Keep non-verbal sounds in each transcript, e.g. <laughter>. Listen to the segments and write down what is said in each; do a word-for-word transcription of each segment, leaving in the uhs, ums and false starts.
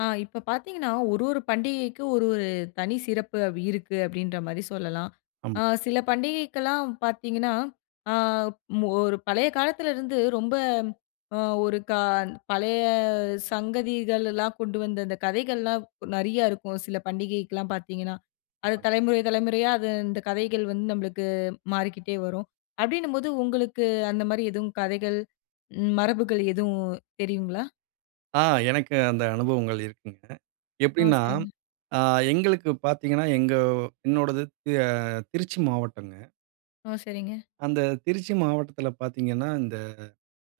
அ இப்போ பாத்தீங்கன்னா ஒரு ஒரு பண்டிகைக்கும், ஒரு ஒரு தனி சிறப்பு இருக்கு! அப்டின்ற மாரி சொல்லலாம். ஆம். ஆ சில பண்டிகைக்கெல்லாம் பாத்தீங்கன்னா, ஆ ஒரு பழைய காலத்துல இருந்து ரொம்ப அ ஒரு கா பழைய சங்கதிகள் எல்லாம் கொண்டு வந்து அந்த கதைகள்லாம் நெறையா இருக்கும். சில பண்டிகைக்கெல்லாம் பாத்தீங்கன்னா, அது தலைமுறை தலைமுறையா அது இந்த கதைகள் வந்து நம்பளுக்கு மாறிக்கிட்டே வரும். அப்டின்னும்போது உங்களுக்கு, அந்த மாரி எதும் கதைகள், மரபுகள் எதுவும் தெரியுங்களா? ஆ எனக்கு அந்த அனுபவங்கள் இருக்குங்க. ஆ, எப்டின்னா சரிங்க. ஆ எங்களுக்கு பாத்தீங்கன்னா, எங்க என்னோடது ஆ திருச்சி மாவட்டங்க. ஆ, சரிங்க. அந்த திருச்சி மாவட்டத்தில பாத்தீங்கன்னா, இந்த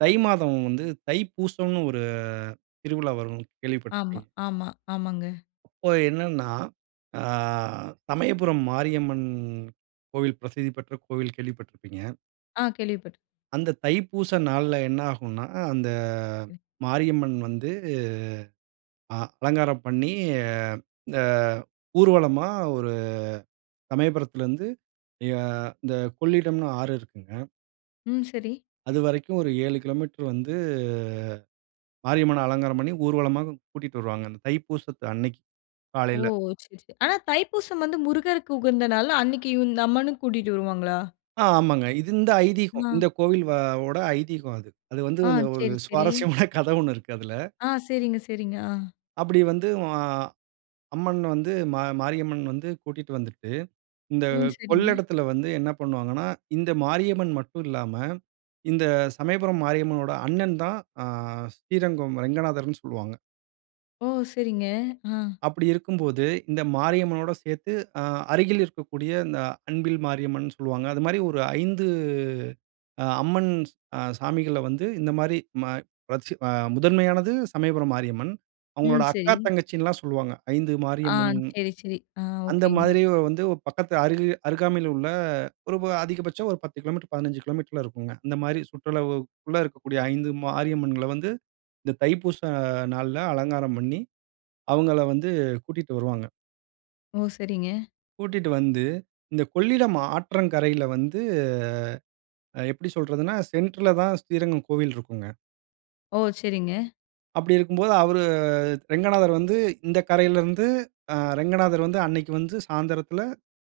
தை மாதம் வந்து, தைப்பூசம்னு ஒரு திருவிழா வரும் ஆமா, கேள்விப்பட்டுருப்பீங்க. ஆமா, ஆமாங்க. அப்போ என்னன்னா, ஆ சமயபுரம் மாரியம்மன் கோவில் பிரசித்தி பெற்ற கோவில் கேள்விப்பட்டுருப்பீங்க. ஆ கேள்விப்பட் அந்த தைப்பூசை நாள்ல என்ன ஆகுன்னா, அந்த அ. மாரியம்மன் வந்து, அ அலங்காரம் பண்ணி அ ஊர்வலமா ஒரு சமயபுரத்தில இருந்து ய இந்த கொள்ளிடம்னு ஆறு இருக்குங்க. ம் சரி. அதுவரைக்கும் ஒரு ஏழு கிலோமீட்டர் வந்து மாரியம்மன அலங்காரம் பண்ணி ஊர்வலமா கூட்டிட்டு வருவாங்க. அந்த தைப்பூசத்து அன்னைக்கு ஓ! காலையில. சரி, சரி. ஆனா தைப்பூசம் வந்து முருகருக்கு உகந்த நாள், அன்னைக்கு இந்த அம்மனும் கூட்டிட்டு வருவாங்களா? ஆமாங்க. இது இந்த ஐதீகம். அ. இந்த கோவில்வவோட ஐதீகம் அது. அது வந்து ஆ. வந்துஒரு சரி, சரி. சுவாரஸ்யமான <chuckles> கதை ஒண்ணு இருக்கு அதுல. ஆ. சரிங்க, சரிங்க. ஆ. அப்டி வந்து வா அம்மன் வந்து ம மாரியம்மன் வந்து கூட்டிட்டு வந்துட்டு, இந்த ம். சரிங்க. கொள்ளிடத்தில வந்து என்ன பண்ணுவாங்கன்னா, இந்த மாரியம்மன் மட்டும் இல்லாம இந்த சமயபுரம் மாரியம்மனோட அண்ணன் தான், ஆ ஸ்ரீரங்கம் ரங்கநாதர்ன்னு சொல்லுவாங்க. ஓ! சரிங்க. ஆ. அப்படி இருக்கும்போது இந்த மாரியம்மனோட சேர்த்து, அ அருகில் இருக்கக்கூடிய இந்த அன்பில் மாரியம்மன்னு சொல்லுவாங்க. அது மாரி ஒரு ஐந்து அ அம்மன் ஸ் அ சாமிகள வந்து இந்த மாரி ம வச்சு அ முதன்மையானது சமயபுரம் மாரியம்மன். ம், அவங்களோட அக்கா சரி. தங்கச்சின்னுல்லாம் சொல்லுவாங்க, ஐந்து ஆ, மாரியம்மன். சரி, சரி. ஆ, அந்த ஓகேங்க. மாதிரி வந்து பக்கத்து அருகா அருகாமையில உள்ள ஒரு வ அதிகபட்சம் ஒரு பத்து கிலோமீட்டர், பதினெஞ்சு கிலோமீட்டர்ல இருக்கும்ங்க. இந்த மாரி சுற்றளவுக்குக்குள்ள இருக்கக்கூடிய ஐந்து மரியம்மன்கள வந்து இந்த தைப்பூசம் நாள்ல அலங்காரம் பண்ணி, அவங்கள வந்து கூட்டிட்டு வருவாங்க. ஓ! சரிங்க. கூட்டிட்டு வந்து இந்த கொள்ளிடம் ஆற்றங்கரையில வந்து அ எப்டி சொல்றதுன்னா சென்ட்ர்ல தான் ஸ்ரீரங்கம் கோவில் இருக்குங்க. ஓ! சரிங்க. அப்டி இருக்கும்போது அவரு ரெங்கநாதர் வந்து இந்த கரையில இருந்து அ ரெங்கநாதர் வந்து அன்னைக்கி வந்து சாந்திரத்துல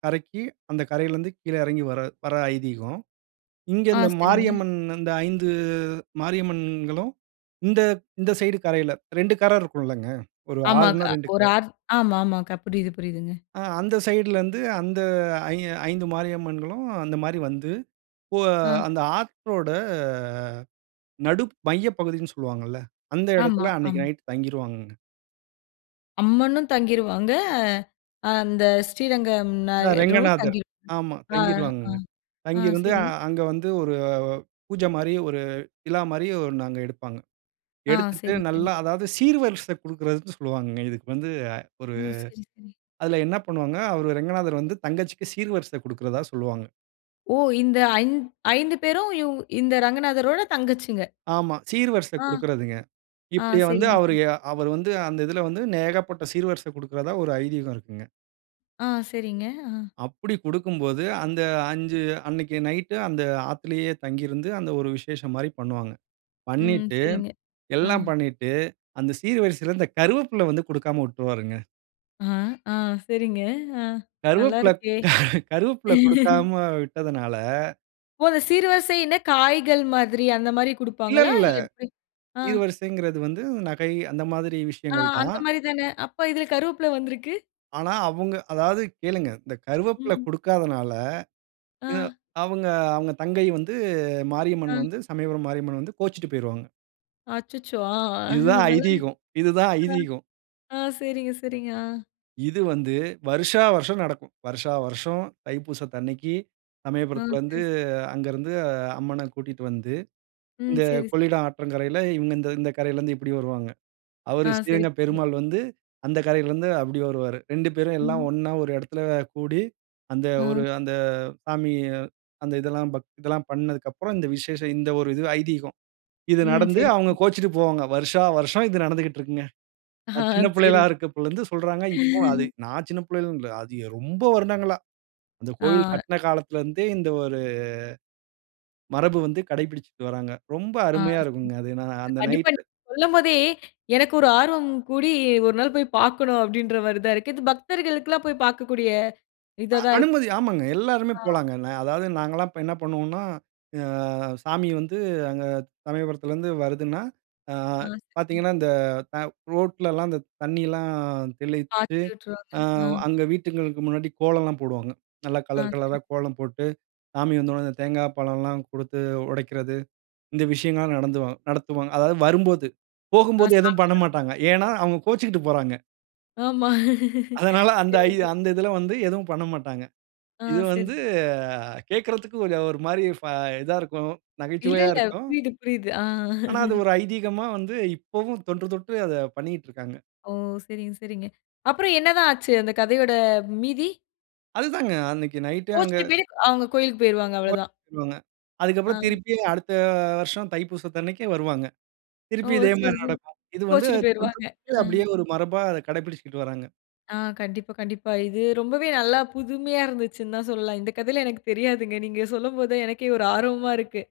கரைக்கி அந்த கரையில இருந்து கீழே எறங்கி வர வர்ற ஐதீகம். இங்க ஆ இந்த சரிங்க. மாரியம்மன் இந்த ஐந்து மாரியம்மன்களும் இந்த இந்த சைடு கரையில ரெண்டு கர இருக்குல்லங்க. ஒரு ஆமா ஆறுன்னா கா ரெண்டு கர. ஒரு ஆற் ஆமா மா கா புரியிது, புரியிதுங்க. ஆ அந்த சைடுல இருந்து அந்த ஐ ஐந்து மாரியம்மன்களும் அந்த மாரி வந்து, அ. அந்த போ ஆற்றோட நடு மைய பகுதின்னு சொல்லுவாங்கல்ல, அந்த ஆமா, எடத்ல அன்னைக்கி ஆம். நைட்டு தங்கிருவாங்கங்க. அம்மனும் தங்கிருவாங்க, அ அந்த ஸ்ரீரங்கம் அ நாயரும் ரெங்கநாதர் தங்கிருவாங்க ஆமா ஆ தங்கிருவாங்கங்க. ஆ அ தங்கியிருந்து சரி. அங்க வந்து ஒரு பூஜ மாரி ஒரு விழா மாரி ஒன்னு அங்க எடுப்பாங்க. ஆ எடுத்துட்டு சரி, சரி. நல்லா அதாவது சீர்வரிசை குடுக்கிறதுன்னு சொல்வாங்கங்க இதுக்கு வந்து ஒரு ஓ! சரி, சரி, சரி. அதுல என்ன பண்ணுவாங்க அவரு ரெங்கநாதர் வந்து தங்கச்சிக்கு சீர்வரிசை குடுக்கிறதா சொல்வாங்க. ஓ! இந்த அஞ் ஐந்து பேரும், இவ் இந்த ரங்கநாதரோட தங்கச்சிங்க. ஆமா. சீர்வரிசை ஆ. குடுக்குறதுங்க. ஆ இப்படிய வந்து சரிங்க, அவர் சரி. எ அவர் வந்து, அந்த இதில வந்து நேகப்பட்ட சீர்வரிசை குடுக்குறதா ஒரு ஐதீகம் இருக்குங்க. ஆ சரிங்க, ஆ. அப்படி குடுக்கும்போது, அந்த அஞ்சு அன்னைக்கு நைட்டு அந்த ஆத்துலயே தங்கி இருந்து, அந்த ஒரு விசேஷம் மாரி பண்ணுவாங்க. ம். பண்ணீட்டு சரிங்க. ஆ. எல்லாம் பண்ணிட்டு, அந்த சீர்வரிசையில இந்த கருவேப்பில வந்து குடுக்காம வுட்ருவாருங்க. ஆ. ஆ. சரிங்க. ஆ நல்லா கருவேப்பில இருக்கே. <laughs> கருவேப்பில <laughs> குடுக்காம விட்டதுனால ஒரு சீர்வரிசைன்னா, காய்கள் மாதிரி. அந்த மாரி இல்ல குடுப்பாங்களா? இல்ல. இல்ல எப்படி? ஆ. சீர்வரிசைங்கறது வந்து, நகை அந்த மாதிரி ஆ. விஷயங்கள் தான். அந்த மாரி தானே. அப்ப, இதில கருவப்பிலை வந்திருக்கு. ஆனா, அவுங்க அதாவது கேளுங்க. இந்த கருவேப்பில ம். குடுக்காதனால, எ ஆ. அவுங்க அவுங்க தங்கை வந்து, மாரியம்மன் ஆ. வந்து சமயபுரம் மாரியம்மன் வந்து, கோச்சுட்டு போயிருவாங்க. அச்சச்சோ! ஆ இது தான் நல்லா ஐதீகம் இது தான் ஐதீகம். ஆ. ஆ சரிங்க, சரிங்க. ஆ. இது வந்து, வருஷா வருஷம் நடக்கும். வருஷா வருஷம் தைப்பூசத்து அன்னைக்கு, ஆ. சமயபுரத்திலருந்து பேஸ் அங்க இருந்து அம்மன கூட்டிட்டு வந்து, ம். இந்த சரி, சரி. கொள்ளிடம் ஆற்றங்கரையில, இவங்க இந்த இந்த கரையிலருந்து இப்படி வருவாங்க. அவரு ஆ சரி, ஸ்ரீரங்கப் புரியுது. பெருமாள் வந்து, அந்த கரையிலருந்து அப்படி வருவாரு. ரெண்டு பேரும் எல்லாம் ம். ஒண்ணா ஒரு இடத்தில கூடி, அந்த ஒரு ஆ. அந்த சாமி அந்த இதெல்லாம் பக் இதெல்லாம் பண்ணதுக்கப்புறம், இந்த விசேஷம். இந்த ஒரு இது ஐதீகம். இது ம். நடந்து சரி, அவுங்க புரியுது. கோச்சுட்டு போவாங்க. வருஷா வருஷம் இது நடந்துகிட்ருக்குங்க. அஹா. நான் சின்ன பிள்ளைகளா சரி. இருக்கப்போலருந்து சொல்றாங்க. இப்போ, அது <laughs> நான் சின்ன பிள்ளையிலன்னு இல்ல, அது எ ரொம்ப வருடங்களா. இந்த கோயில் ஆ. கட்டுன காலத்திலருந்தே, இந்த ஒரு மரபு வந்து கடைபிடிச்சுட்டு வர்றாங்க. ரொம்ப ஆ அருமையா சரி. இருக்கும்ங்க. அது ந இது அந்த கண்டிப்பா நைட். நீங்க சொல்லும்போதே, எனக்கு ஒரு ஆர்வம் கூடி, "ஒரு நாள் போய் பாக்கணும்." அப்படீன்ற மாரி தான் இருக்கு. இது பக்தர்களுக்குலாம் போய் பார்க்கக்கூடிய, அ இதா தான் இருக் அனுமதி. ஆமாங்க. எல்லாருமே ஆ. போலாங்க. நா அதாவது நாங்கல்லாம் இப்ப என்ன பண்ணுவோன்னா, அ சாமி வந்து அங்க சமயபுரத்திலருந்து வருதுன்னா, ஆ ஆ சரிங்க. பாத்தீங்கன்னா இந்த த ரோட்லலாம் அந்த தண்ணியெல்லாம் தெளித்து, <unintelligible> விட்டுருவாங்க. அ ஆமா. அங்க வீட்டுங்களுக்கு முன்னாடி கோலம்லாம் போடுவாங்க. நல்லா ஆ கலர் சரி. கலரா கோலம் போட்டு, சாமி வந்தவுடனே இந்த தேங்கா பழம்லாம் குடுத்து உடைக்கிறது. இந்த விஷயங்கள்லாம் நடந்துவாங்க நடத்துவாங்க. அதாவது வரும்போது, ஆ போகும்போது எதுவும் சாமி வரம்போது. பண்ணமாட்டாங்க. ஏன்னா, அவங்க கோச்சுக்கிட்டு போறாங்க. ஆமா. அதனால அந்த சரியா சொன் அந்த இதுல வந்து எதுவும் பண்ணமாட்டாங்க. ஆ இது சரி. வந்து சரி. <chuckles> கேட்கறதுக்கு ஒரு மாரி ஃப் இதா இருக்கும். இல்ல, நகைச்சுவையா இல்ல. இருக்கும். புரியுது, புரியுது. ஆ. ஆனா அது <laughs> ஒரு ஐதீகமா வந்து இப்போ தொன்று தொட்டு அத பண்ணிட்டுருக்காங்க. ஓ! சரிங்க, சரிங்க. அப்புறம் என்னதான் ஆச்சு அந்த கதையோட மீதி. அதுதாங்க அன்னைக்கு நைட் அங்க கோச்சுக்கிட்டு அவங்க கோவிலுக்கு போயிருவாங்க ஒ <unintelligible> அவ்வளதான். பண்ணுவாங்க. ஆ. அதுக்கப்புறம் திருப்பியும் அடுத்த வருஷம் தைப்பூசத்த அன்னைக்கு வருவாங்க. ஓ! திருப்பியும் இதே சரி, மாரி சரி. நடக்கும் இது வந்து கோச்சுட்டு தொன்று போயிருவாங்க. தொட்டு ஆ. அப்டியே ஒரு மரபா அத கடைப்பிடிச்சிட்டு வராங்க. ஆ கண்டிப்பா, கண்டிப்பா. இது ரொம்பவே நல்லா புதுமையா இருந்துச்சுன்னு தான் சொல்லலாம். இந்த கதையிலாம் எனக்கு தெரியாதுங்க. நீங்க சொல்லும்போது தான் எனக்கே ஒரு ஆர்வமா இருக்கு.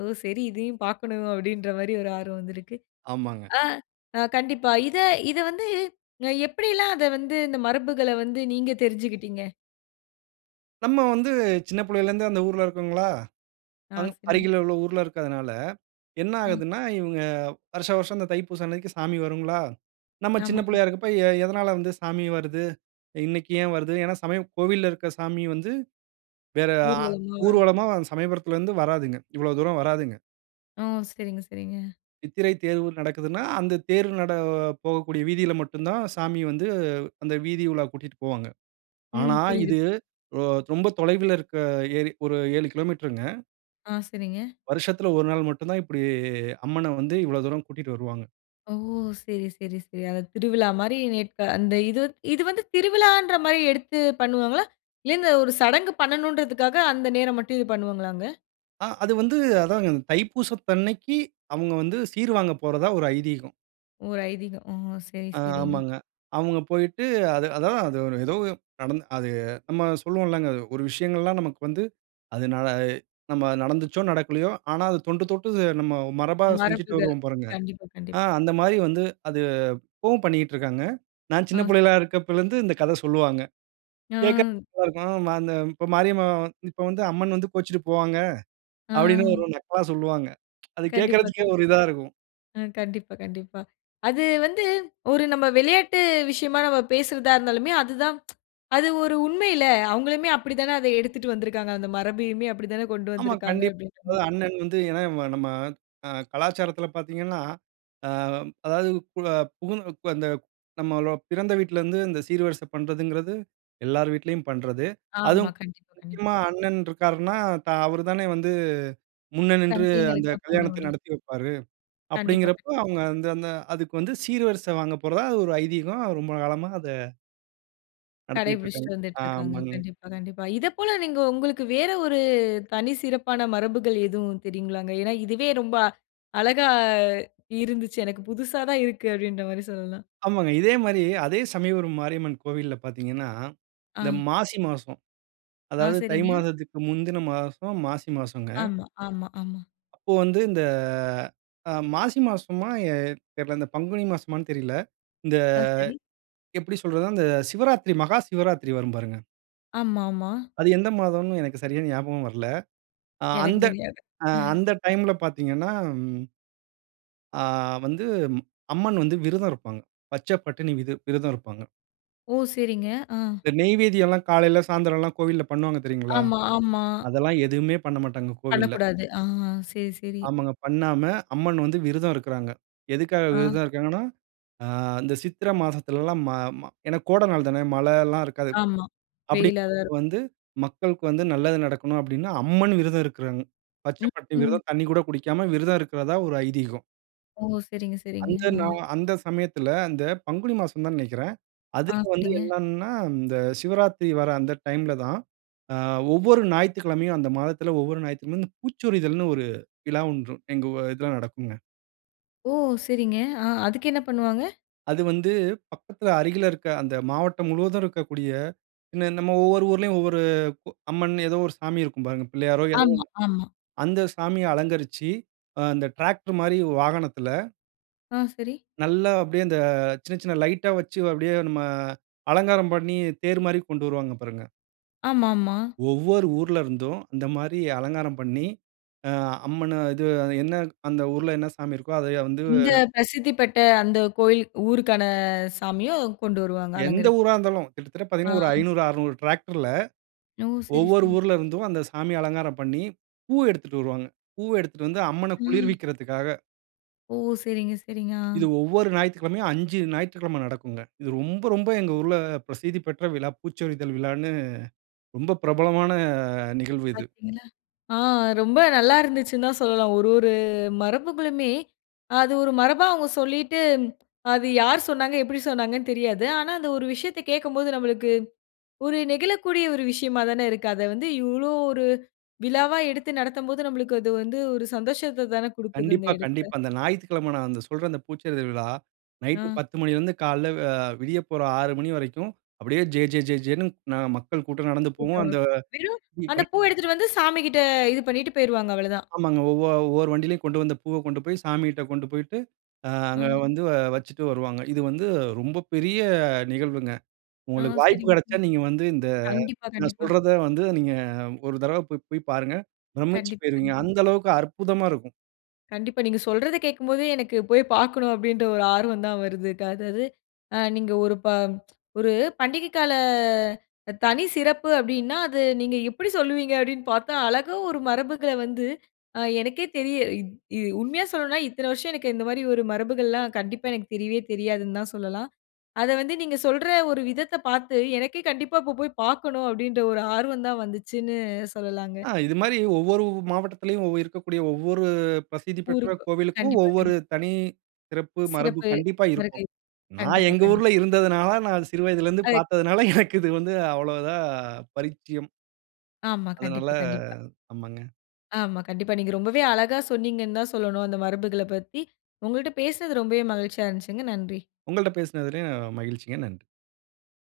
ஓ! சரி இதையும் பார்க்கணும் அப்டின்ற மாரி ஒரு ஆர்வம் வந்துருக்கு. ஆமாங்க. ஆ அ கண்டிப்பா. இத இத வந்து அ எப்டில்லாம் அத வந்து இந்த மரபுகள வந்து நீங்க தெரிஞ்சுக்கிட்டீங்க. நம்ம வந்து சின்ன புள்ளையில இருந்தே அந்த ஊருல இருக்கோங்களா. ஆ, அங் சரிங்க. அருகில உள்ள ஊருல இருக்கறதனால என்ன அ. ஆகுதுன்னா இவங்க வருஷா வருஷம் இந்த தைப்பூசம் அன்னைக்கு சாமி வருங்களா? நம்ம சின்ன ஆமாமா. புள்ளையா இருக்கப்போ, எ எதனால வந்து சாமி வருது. இன்னைக்கு ஏன் வருது. ஏனா சமயம் கோவில்ல இருக்க சாமி வந்து வேற, ஆ ஊர்வலமா. ஊர்வலமா சமயபுரத்தில இருந்து வராதுங்க இவ்ளோ தூரம் வராதுங்க. ஓ! சரிங்க, சரிங்க. சித்திரை தேர் ஊர் நடக்குதுன்னா, அந்த தேர் நட போகக்கூடிய வீதியில மட்டும் தான் சாமி வந்து அந்த வீதி உலா கூட்டிட்டு போவாங்க. ஆனா, ம். புரியிதுப் இது ரொ ரொம்ப தொலைவுல இருக்க ஏரி. ஒரு ஏழு கிலோமீட்டருங்க. ஆ, சரிங்க. வருஷத்துல ஒரு நாள் மட்டும் தான், இப்படி அம்மன வந்து இவ்வளோ தூரம் கூட்டிட்டு வருவாங்க. ஓ! சரி, சரி, சரி. அத திருவிழா மாரி நேர்த்த அந்த இது வ இது வந்து திருவிழான்ற மாரி எடுத்து பண்ணுவாங்களா? இல்ல இந்த ஒரு சடங்கு பண்ணனும்ன்றதுக்காக அந்த நேரம் மட்டும் இது பண்ணுவாங்களாங்க? ஆ. அது வந்து அதாங்க. தைப்பூசத்தன்னைக்கு, அவங்க வந்து சீர்வாங்க போறதா ஒரு ஐதீகம். ஒரு ஐதீகம். ஓ! சரி, அ சரிங்க. ஆமாங்க. அவங்க போயிட்டு அது அதான். அது ஏதோ நடந்து அது நம்ம சொல்லுவோம் இல்லங்க. ஒரு விஷயங்கள்லாம் நமக்கு வந்து அது ந அ நம்ம நடந்துச்சோ, நடக்கலையோ! ஆனா அது தொண்டு தொட்டு நம்ம மரபா செஞ்சுட்டு மரபுகள். வருவோம் பாருங்க. கண்டிப்பா கண்டிப் ஆ. அந்த மாரி வந்து அது இப்பவும் பண்ணிட்டிருக்காங்க. நான் சின்ன ஆ. புள்ளைகளா இருக்கப்போலிருந்து இந்த கத சொல்லுவாங்க. கேட்க கு ஆ. நல்லாருக்கும். "அந்த இப்ப மாரியம்மா இப்போ வந்து அம்மன் வந்து கோச்சுட்டு போவாங்க." அப்படின்னு ஆ. ஒரு நக்கலா சொல்லுவாங்க. அது கண்டிப்பா, கேட்கறதுக்கே கண் ஒரு இதா இருக்கும். ஆ. கண்டிப்பா, கண்டிப்பா. அது வந்து ஒரு நம்ப விளையாட்டு விஷயமா நம்ம பேசுறதா இருந்தாலுமே, அதுதான் <tsk> அது ஒரு உண்மைல! அவங்களுமே அப்படித்தானே அத எடுத்துட்டு வந்துருக்காங்க. அந்த மரபையுமே அப்படி தானே கொண்டு ஆமா, வந்துருக்காங்க கண்டிப் அப்படின்றமாரி. <unintelligible> அண்ணன் வந்து ஏன்னா, நம்ம அ கலாச்சாரத்தில பார்த்தீங்கன்னா, அ அதாவுது பு புகு அந்த நம்மளோ பிறந்த வீட்ல இருந்து, இந்த சீர்வரிசை பண்றதுங்கிறது எல்லார் வீட்டிலயும் பண்றது. ஆமா. அதுவும் கண்டிப்பா, கண்டிப் முக்கியமா அண்ணன் ரிக்காருன்னா, தா அவரு தானே வந்து முன்ன நின்று அந்த தங்தைகளுக்காக கல்யாணத்த பண்றமடி. நடத்தி வைப்பாரு. கண்டிப்பா, கண் அப்படிங்கிறப்போ, அவங்க அந்த அந்த அதுக்கு வந்து சீர்வரிசை வாங்க போறதா அது ஒரு ஐதீகம் ரொம்ப காலமா அத நடத்திட்ருக்காங்க. கடைபிடிச்சுட்டு வந்துட்ருக்காங்க. ஆமாங்க. கண்டிப்பா கண்டிப்பா. இத போல நீங்க உங்களுக்கு வேற ஒரு தனி சிறப்பான மரபுகள் எதுவும் தெரியுங்களாங்க? ஏன்னா இதுவே ரொம்ப அழகா இருந்துச்சு. எனக்கு புசுசா தான் இருக்கு. அப்பிடீன்ற மாரி சொல்லலாம். ஆமாங்க. இதே மாரி அதே சமயபுரம் மாரியம்மன் கோவில்ல பாத்தீங்கன்னா, இந்த ஆ. மாசி மாசம். ஆ. அதாவது தை சரிங்க. மாதத்துக்கு முந்தின மாசம் மாசி மாசங்க. ஆமா, ஆமா, ஆமா. அப்போ வந்து, இந்த அ மாசி மாசமா எ தெர்ல. இந்த பங்குனி மாசமான்னு தெரில. இந்த ஆ. சரி. எப்பிடி சொல்றதுனா? அந்த சிவராத்திரி, மகா சிவராத்திரி வரும் பாருங்க! ஆமாமா. அது எந்த மாதம்ன்னு எனக்கு சரியா ஞாபகம் வரல. அ எனக்கு அந்த தெரியாது. அ அந்த டைம்ல பாத்தீங்கன்னா ம். ஆ. வந்து அம்மன் வந்து விரதம் இருப்பாங்க. பச்ச பட்டினி விது விரதம் இருப்பாங்க. ஓ! செரிங்க. ஆ. இந்த நெய்வேதியெல்லாம் காலைல, சாயந்தரம்லாம் கோவில்ல பண்ணுவாங்க. தெரியுங்களா? ஆமா, ஆமா. அதெல்லாம் எதுவுமே பண்ண மாட்டாங்க, கோவில்ல. பண்ணக்கூடாது. ஆஹா. சரி, சரி. ஆமங்க. பண்ணாம அம்மன் வந்து விருதம் இருக்குறாங்க. எதுக்காக ஆ. விரதம் இருக்காங்கன்னா? ஆ இந்த சித்திரை மாசத்துலலாம், ம ம ஏன்னா கோட நாள் தானே! மழை எல்லாம் இருக்காது. ஆமா. அப்பிடி வெயிலா தான் இருக் வந்து மக்களுக்கு வந்து நல்லது நடக்கணும் அப்பிடீன்னு, அம்மன் விரதம் இருக்குறாங்க. பச்ச ம் பட்டினி ம். விரதம். தண்ணீ கூட குடிக்காம, விரதம் இருக்குறதா ஒரு ஐதீகம். ஓ சரிங்க, சரிங்க. அந்த ஆ. நா அந்த சமயத்ல அந்த பங்குனி மாசம் தான்னு நெனைக்கிறேன். ஆ அதுல வந்து சரிங்க. என்னன்னா, இந்த சிவராத்திரி வர்ற அந்த டைம்ல தான். அ ஒவ்வொரு ஞாயித்துக்கிழமையும் அந்த மாதத்துல அ ஒவ்வொரு ஞாயிற்றுக்கிழமையும்,"பூச்சொரிதல்ன்னு" ஒரு விழா ஒன்று, எங்க இதுல நடக்குங்க. ஓ! சரிங்க. அ அதுக்கு என்ன பண்ணுவாங்க? அது வந்து பக்கத்துல, அருகில இருக்க அந்த மாவட்டம் முழுவதும் இருக்கக்கூடிய நம்ம ஒவ்வொரு ஊருலயும், ஒவ்வொரு அம்மன் ஏதோ ஒரு சாமி இருக்கும் பாருங்க. பிள்ளையாரோ ஏதோ ஒண்ணு, ஆமா, ஆமா. அந்த சாமிய அலங்கரிச்சு, அந்த டிராக்டர் மாரி வாகனத்ல ஆ சரி. நல்லா அப்டியே அந்த சின்ன சின்ன லைட்டா வச்சு அப்டியே நம்ம, அலங்காரம் பண்ணி, தேர் மாரி கொண்டு வருவாங்க பாருங்க. ஆமாமா. ஒவ்வொரு ஊருல இருந்தும், இந்த மாரி அலங்காரம் பண்ணி, அ அம்மன இது என்ன அந்த ஊருல, என்ன சாமி இருக்கோ அத வந்து இந்த பிரசித்தி பெற்ற அந்த கோயில், ஊருக்கான சாமியும் கொண்டு வருவாங்க எந்த அலங்கரிச்சு. ஊரா இருந்தாலும், கிட்டத்தட்ட ஆ. பார்த்தீங்கன்னா ஒரு ஐந்நூறு, அறுநூறு டிராக்டர்ல ஓ! சரி, ஒவ்வொரு சரி. ஊருல இருந்தும், அந்த சாமி அலங்காரம் பண்ணி, பூ எடுத்துட்டு வருவாங்க. பூவ எடுத்துட்டு வந்து அம்மன ம். குளிர்விக்றதுக்காக. ஓ! சரிங்க, சரிங்க. இது ஆ. ஒவ்வொரு ஞாயிற்றுக்கெழமையும், ஐந்து ஞாயிற்றுக்கெழமை நடக்குங்க. இது ரொம்ப ரொம்ப எங்க ஊருல பிரசித்தி பெற்ற விழா "பூச்சொரிதல்" விழான்னு, ரொம்ப பிரபலமான நிகழ்வு இது. பார்த்தீங்களா? ஆ ரொம்ப நல்லா இருந்துச்சுன்னு தான் சொல்லலாம். ஒரு ஒரு மரபுகளுமே, அது ஒரு மரபா அவங்க சொல்லிட்டு அது யார் சொன்னாங்க? எப்டி சொன்னாங்கன்னு தெரியாது. ஆனா அந்த ஒரு விஷயத்த கேக்கும்போது நம்மளுக்கு, ஒரு நெகிழக்கூடிய ஒரு விஷயமா தானே இருக்கு. அத வந்து இவ்ளோ ஒரு விழாவா எடுத்து நடத்தம்போது, நம்மளுக்கு அது வந்து ஒரு சந்தோஷத்த தானே குடுக்குது அந்த கண்டிப்பா, கண்டிப்பா. எடத்ல. அந்த ஞாயிற்றுக்கிழமை நான் சொல்ற அந்த பூச்செரிதல் விழா, நைட் ஆ. பத்து மணியில இருந்து காலையில விடியப்போற ஆறு மணி வரைக்கும், அப்டியே "ஜே ஜே ஜே ஜெ"ன்னு மக்கள் கூட்டம் நடந்து போகும். அந்த வெறும் அந்த <unintelligible> பூவ எடுத்துட்டு வந்து சாமிகிட்ட இது பண்ணிட்டு போய்ருவாங்க அவ்வளவுதான். ஆமாங்க. ஒவ்வொரு ஒவ்வொரு வண்டியிலயும், கொண்டு வந்த பூவ கொண்டு போய் சாமிட்ட கொண்டு போய்ட்டு, ஆ. அங்க வந்து வச்சிட்டு வருவாங்க. இது வந்து ரொம்ப பெரிய நிகழ்வுங்க. ஆ உங்களுக்கு வாய்ப்பு சரிங்க. கிடைச்சா நீங்க வந்து, இந்த கண்டிப்பா, நான் கண்டிப்பா. சொல்றத வந்து நீங்க ஒரு தடவ போய் போய் பாருங்க. பிரம்மிச்சு கண்டிப்பா, போய்ருவீங்க! கண்டிப்பா. அந்த அளவுக்கு அற்புதமா இருக்கும். கண்டிப்பா நீங்க சொல்றத கேக்கும்போதே, எனக்கு போய் பார்க்கணும் அப்டின்ற ஒரு ஆர்வம் தான் வருது. <unintelligible> அதாவது நீங்க ஒரு <tsk> ஒரு பண்டிகை கால தனி சிறப்பு அப்டின்னா, அத நீங்க எப்டி சொல்வீங்க அப்டின்னு பார்த்தா, அழகா ஒரு மரபுகள வந்து எனக்கே தெரிய உண்மையா சொல்லனும்னா, இத்தன வருஷம் எனக்கு இந்த மாதிரி ஒரு மரபுகள்லாம் கண்டிப்பா எனக்கு தெரியவே தெரியாதுன்னு தான் சொல்லலாம். அத வந்து நீங்க சொல்ற ஒரு விதத்த பார்த்து, எனக்கே கண்டிப்பா இப்ப போய் பார்க்கனும் அப்டின்ற, ஒரு ஆர்வம் தான் வந்துச்சுன்னு சொல்லலாங்க. ஆ இது மாதிரி ஒவ்வொரு மாவட்டத்திலயும் இருக்கக்கூடிய, ஒவ்வொரு பிரசித்தி பெற்ற ஊருக்கு கோவிலுக்கும், கண்டிப்பா, ஒவ்வொரு கண்டிப்பா. தனி சிறப்பு மரபு சிறப்பு கண்டிப்பா இருக்கும். வருகை. நான் கண்டிப்பா, எங்கள் கண்டிப்பா. ஊருல இருந்ததுனால, நான் சிறு வயதிலருந்து <unintelligible> பார்த்ததுனால, <chuckles> எனக்கு இது வந்து அவ்வளவுதான் பரிச்சயம். ஆமா. அதனால கண்டிப்பா, கண்டிப்பா. ஆமாங்க. ஆமா. கண்டிப்பா நீங்க ரொம்பவே அழகா சொன்னீங்கன்னு தான் சொல்லணும் அந்த மரபுகளப் பத்தி. உங்ககிட்ட பேசுனது ரொம்பவே மகிழ்ச்சியா இருந்துச்சுங்க. நன்றி. உங்கள்ட்ட பேசுனதுல மகிழ்ச்சிங்க நன்றி.